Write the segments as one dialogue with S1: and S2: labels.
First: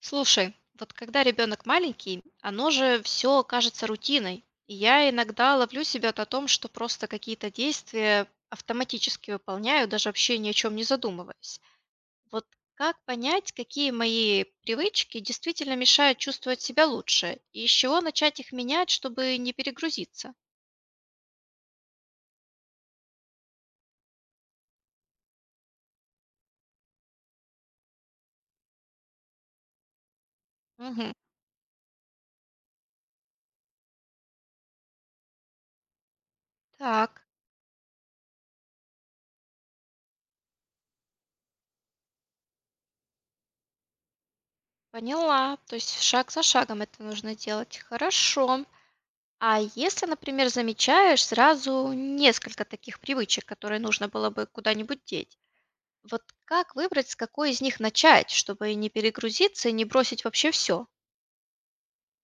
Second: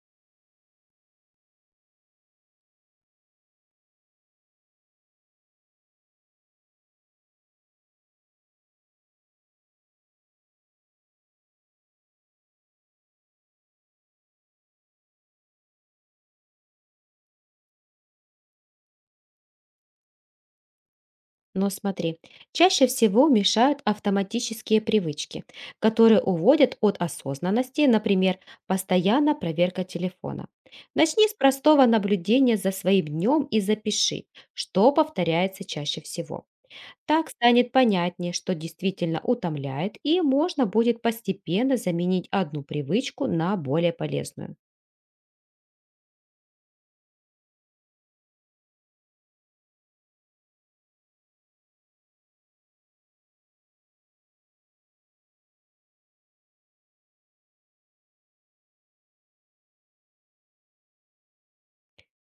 S1: Слушай, вот когда ребенок маленький, оно же все кажется рутиной. И я иногда ловлю себя на том, что просто какие-то действия автоматически выполняю, даже вообще ни о чем не задумываясь. Вот как понять, какие мои привычки действительно мешают чувствовать себя лучше, и с чего начать их менять, чтобы не перегрузиться?
S2: Но смотри, чаще всего мешают автоматические привычки, которые уводят от осознанности, например, постоянно проверка телефона.
S1: Мгм.
S2: Начни с простого наблюдения за своим днем и запиши, что повторяется чаще всего.
S1: Так,
S2: Так станет понятнее, что действительно утомляет, и можно будет постепенно заменить одну привычку на более полезную.
S1: поняла. То есть шаг за шагом это нужно делать. Хорошо. А если, например, замечаешь сразу несколько таких привычек, которые нужно было бы куда-нибудь деть, вот как выбрать, с какой из них начать, чтобы не перегрузиться и не бросить вообще все?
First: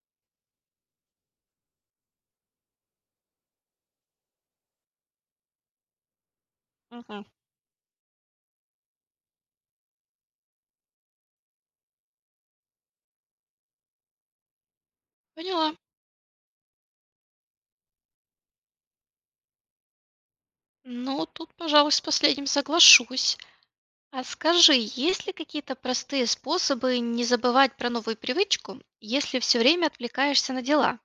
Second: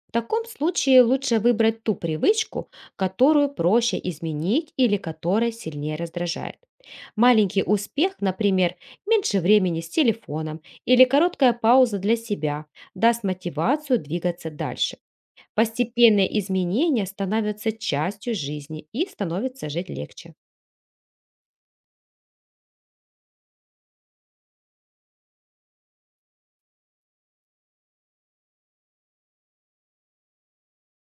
S2: В таком случае лучше выбрать ту привычку, которую проще изменить или которая сильнее раздражает.
S1: Мгм.
S2: Маленький успех, например, меньше времени с телефоном или короткая пауза для себя, даст мотивацию двигаться дальше.
S1: Поняла.
S2: Постепенные изменения становятся частью жизни и становится жить легче.
S1: Ну, тут, пожалуй, с последним соглашусь. А скажи, есть ли какие-то простые способы не забывать про новую привычку, если все время отвлекаешься на дела?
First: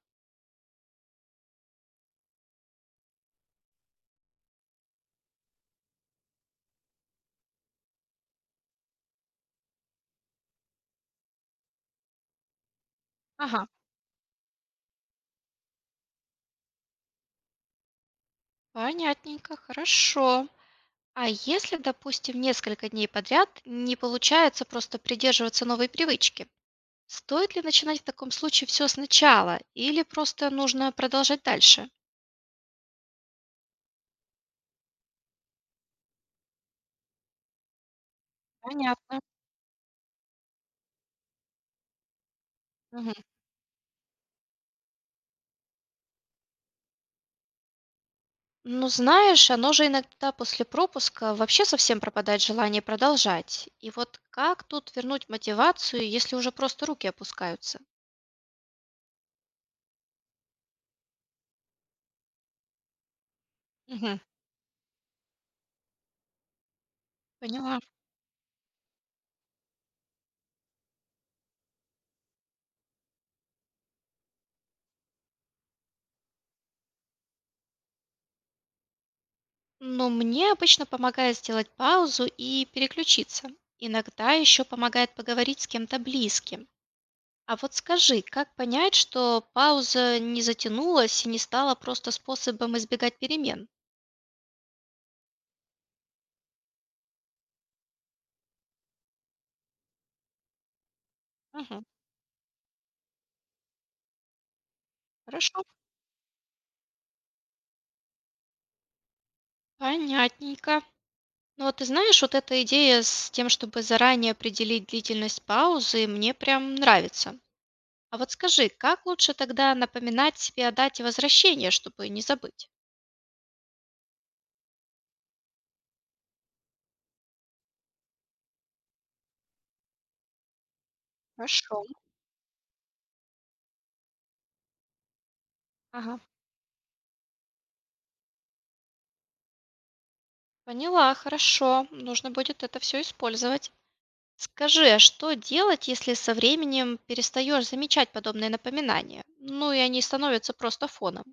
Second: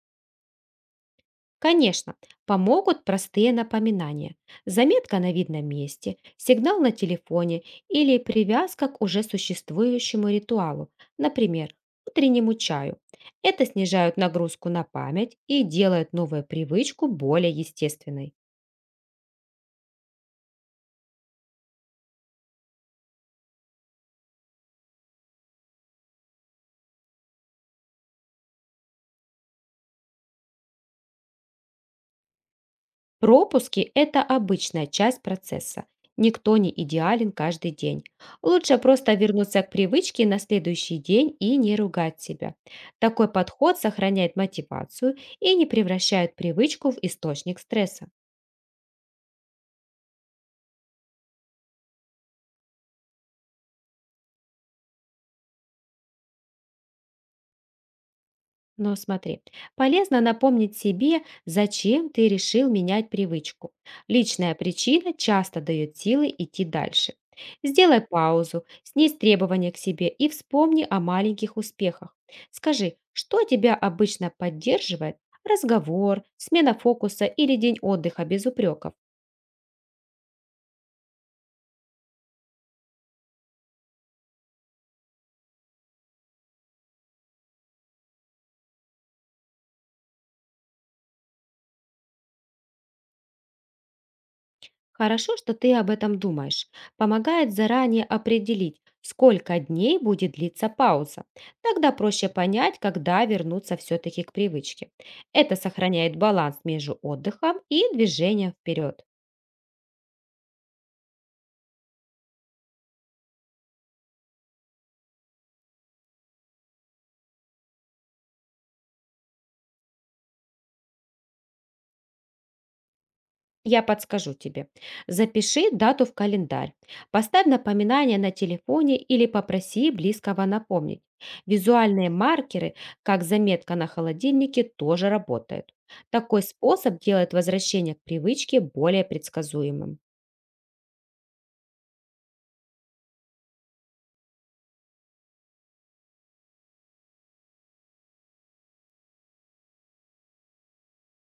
S2: Конечно, помогут простые напоминания. Заметка на видном месте, сигнал на телефоне или привязка к уже существующему ритуалу, например, утреннему чаю. Это
S1: Ага,
S2: снижают нагрузку на память и делает новую привычку более естественной.
S1: понятненько, хорошо. А если, допустим, несколько дней подряд не получается просто придерживаться новой привычки, стоит ли начинать в таком случае все сначала или просто нужно продолжать дальше?
S2: Пропуски– это обычная часть процесса. Никто не идеален каждый день. Лучше просто
S1: Понятно.
S2: вернуться к привычке на следующий день и не ругать себя.
S1: Мгм.
S2: Такой подход сохраняет мотивацию и не превращает привычку в источник стресса.
S1: Ну, знаешь, оно же иногда после пропуска вообще совсем пропадает желание продолжать. И вот как тут вернуть мотивацию, если уже просто руки опускаются?
S2: Но смотри, полезно напомнить себе, зачем ты решил менять привычку.
S1: Мгм.
S2: Личная причина часто дает силы идти дальше.
S1: Поняла.
S2: Сделай паузу, снизь требования к себе и вспомни о маленьких успехах. Скажи, что тебя обычно поддерживает? Разговор, смена фокуса или день отдыха без упреков.
S1: Но мне обычно помогает сделать паузу и переключиться. Иногда еще помогает поговорить с кем-то близким. А вот скажи, как понять, что пауза не затянулась и не стала просто способом избегать перемен?
S2: Хорошо, что ты об этом думаешь. Помогает заранее определить, сколько дней будет длиться пауза.
S1: Мгм.
S2: Тогда проще понять, когда вернуться все-таки к привычке. Это
S1: Хорошо,
S2: сохраняет баланс между отдыхом и движением вперед.
S1: понятненько. Ну вот ты знаешь, вот эта идея с тем, чтобы заранее определить длительность паузы, мне прям нравится. А вот скажи, как лучше тогда напоминать себе о дате возвращения, чтобы не забыть?
S2: Я подскажу тебе. Запиши дату в календарь, поставь напоминание на телефоне или попроси близкого напомнить.
S1: Хорошо.
S2: Визуальные маркеры, как заметка на холодильнике, тоже работают.
S1: Ага,
S2: Такой способ делает возвращение к привычке более предсказуемым.
S1: поняла, хорошо. Нужно будет это все использовать. Скажи, а что делать, если со временем перестаешь замечать подобные напоминания? Ну и они становятся просто фоном.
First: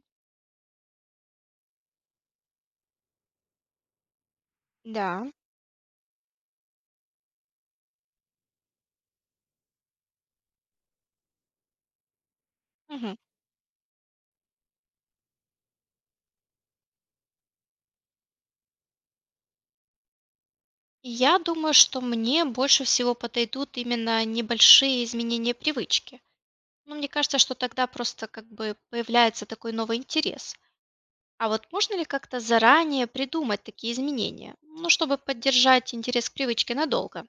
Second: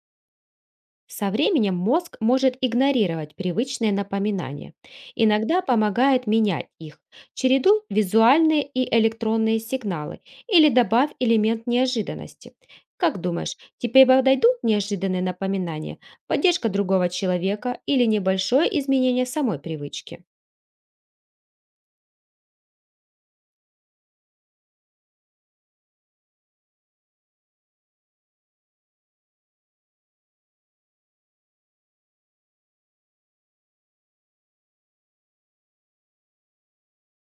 S2: Со временем мозг может игнорировать привычные напоминания.
S1: Да.
S2: Иногда помогает менять их. Чередуй визуальные и электронные сигналы или добавь элемент неожиданности.
S1: Мгм.
S2: Как думаешь, тебе подойдут неожиданные напоминания, поддержка другого человека или небольшое изменение самой привычки?
S1: Я думаю, что мне больше всего подойдут именно небольшие изменения привычки. Ну, мне кажется, что тогда просто как бы появляется такой новый интерес. А вот можно ли как-то заранее придумать такие изменения? Ну, чтобы поддержать интерес к привычке надолго.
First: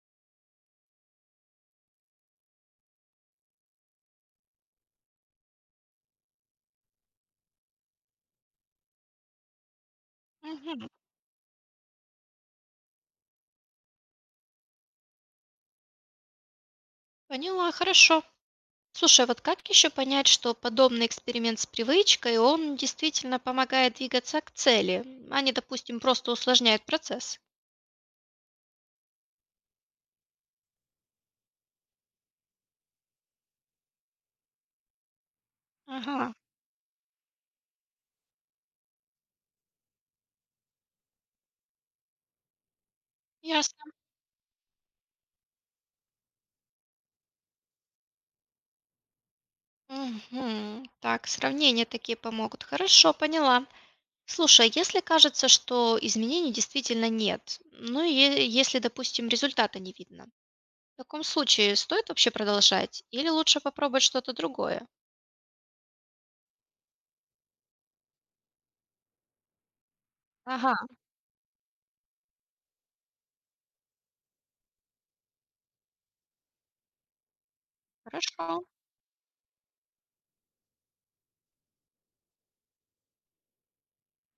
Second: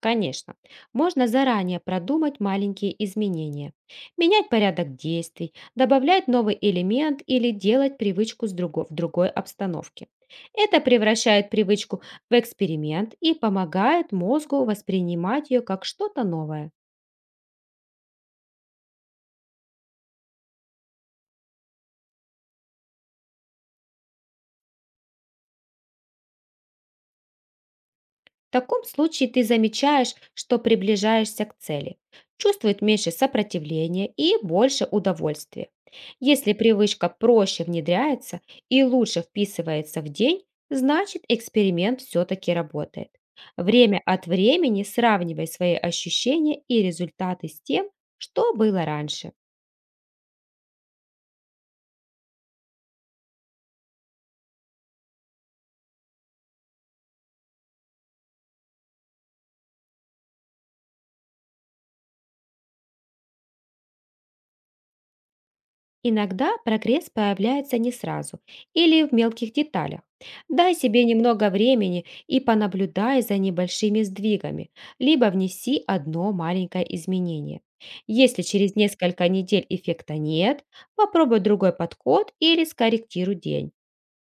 S2: Конечно, можно заранее продумать маленькие изменения, менять порядок действий, добавлять новый элемент или делать привычку в другой обстановке. Это
S1: Мгм.
S2: превращает привычку в эксперимент и помогает мозгу воспринимать ее как что-то новое.
S1: Поняла, хорошо. Слушай, а вот как еще понять, что подобный эксперимент с привычкой, он действительно помогает двигаться к цели, а не, допустим, просто усложняет процесс?
S2: В таком случае ты замечаешь, что приближаешься к цели, чувствует меньше сопротивления и больше удовольствия.
S1: Ага,
S2: Если привычка проще внедряется и лучше вписывается в день, значит эксперимент все-таки работает.
S1: ясно.
S2: Время от времени сравнивай свои ощущения и результаты с тем, что было раньше.
S1: Мгм. Так, сравнения такие помогут. Хорошо, поняла. Слушай, а если кажется, что изменений действительно нет, ну и е- если, допустим, результата не видно, в таком случае стоит вообще продолжать или лучше попробовать что-то другое?
S2: Иногда прогресс появляется не сразу или в мелких деталях. Дай
S1: Ага,
S2: себе немного времени и понаблюдай за небольшими сдвигами, либо внеси одно маленькое изменение. Если
S1: хорошо.
S2: через несколько недель эффекта нет, попробуй другой подход или скорректируй день.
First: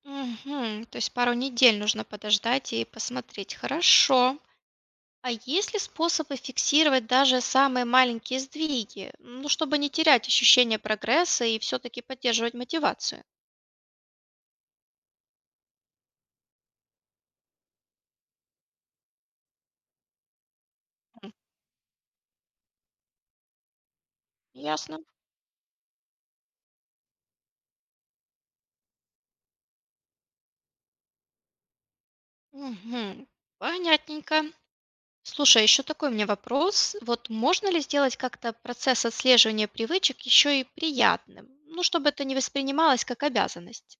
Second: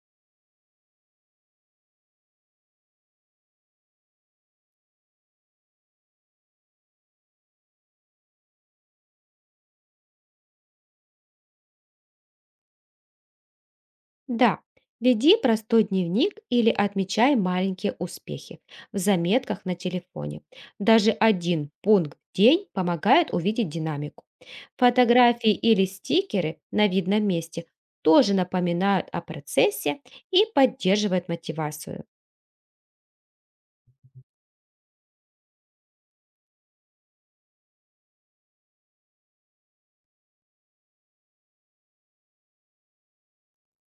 S1: Мгм. То есть пару недель нужно подождать и посмотреть. Хорошо. А есть ли способы фиксировать даже самые маленькие сдвиги, ну, чтобы не терять ощущение прогресса и все-таки поддерживать мотивацию?
S2: Да, веди простой дневник или отмечай маленькие успехи в заметках на телефоне. Даже
S1: М,
S2: один пункт в день помогает увидеть динамику.
S1: ясно.
S2: Фотографии или стикеры на видном месте тоже напоминают о процессе и поддерживают мотивацию.
S1: Мгм. Понятненько. Слушай, еще такой у меня вопрос. Вот можно ли сделать как-то процесс отслеживания привычек еще и приятным? Ну, чтобы это не воспринималось как обязанность.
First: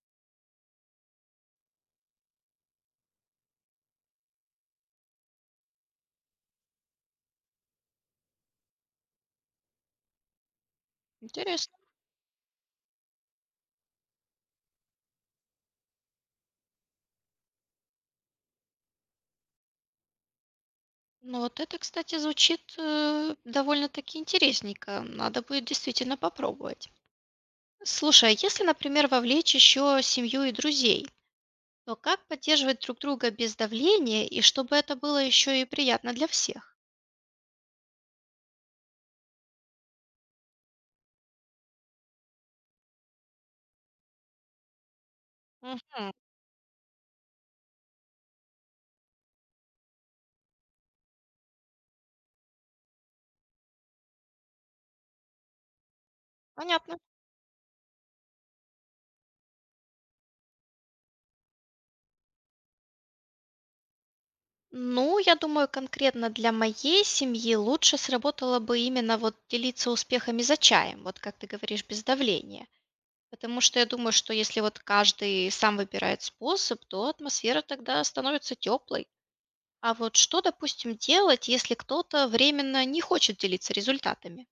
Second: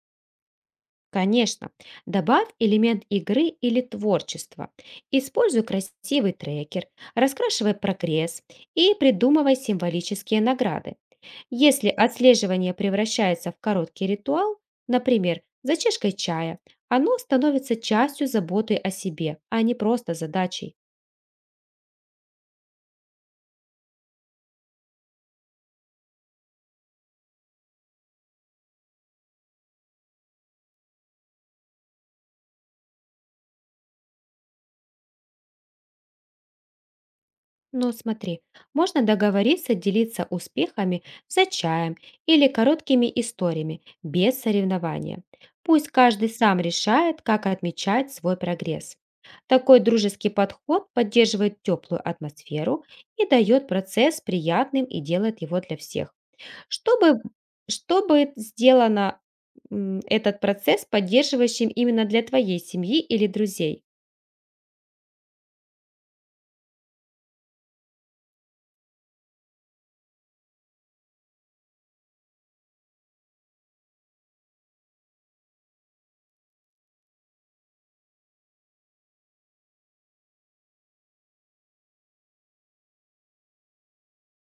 S2: Конечно, добавь элемент игры или творчества. Используй красивый трекер, раскрашивай прогресс и придумывай символические награды.
S1: Интересно.
S2: Если отслеживание превращается в короткий ритуал, например, за чашкой чая, оно становится частью заботы о себе, а не просто задачей.
S1: Ну вот это, кстати, звучит довольно-таки интересненько. Надо будет действительно попробовать. Слушай, а если, например, вовлечь еще семью и друзей, то как поддерживать друг друга без давления и чтобы это было еще и приятно для всех?
S2: Но смотри, можно договориться делиться успехами за чаем или короткими историями, без соревнования. Пусть
S1: Мгм.
S2: каждый сам решает, как отмечать свой прогресс. Такой дружеский подход поддерживает теплую атмосферу и дает процесс приятным и делает его для всех.
S1: Понятно.
S2: Чтобы что сделано, этот процесс поддерживающим именно для твоей семьи или друзей?
S1: Ну, я думаю, конкретно для моей семьи лучше сработало бы именно вот делиться успехами за чаем, вот как ты говоришь, без давления. Потому что я думаю, что если вот каждый сам выбирает способ, то атмосфера тогда становится теплой. А вот что, допустим, делать, если кто-то временно не хочет делиться результатами?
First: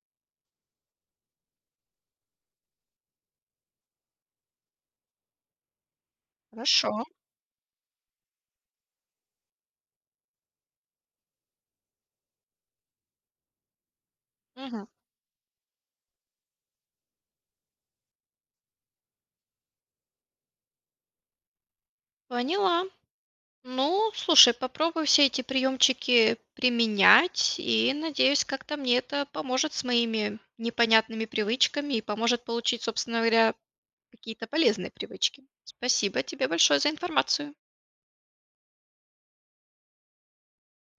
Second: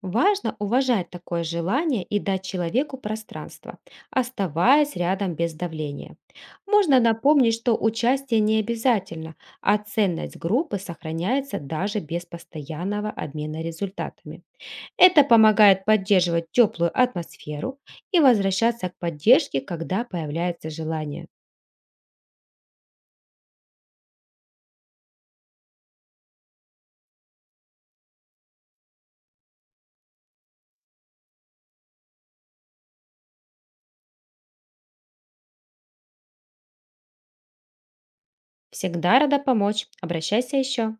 S2: Важно уважать такое желание и дать человеку пространство, оставаясь рядом без давления.
S1: Хорошо.
S2: Можно напомнить, что участие не обязательно, а ценность группы сохраняется даже без постоянного обмена результатами.
S1: Мгм.
S2: Это помогает поддерживать теплую атмосферу и возвращаться к поддержке, когда появляется желание.
S1: Поняла. Ну, слушай, попробую все эти приемчики применять, и надеюсь, как-то мне это поможет с моими непонятными привычками и поможет получить, собственно говоря, какие-то полезные привычки. Спасибо тебе большое за информацию.
S2: Всегда рада помочь. Обращайся еще.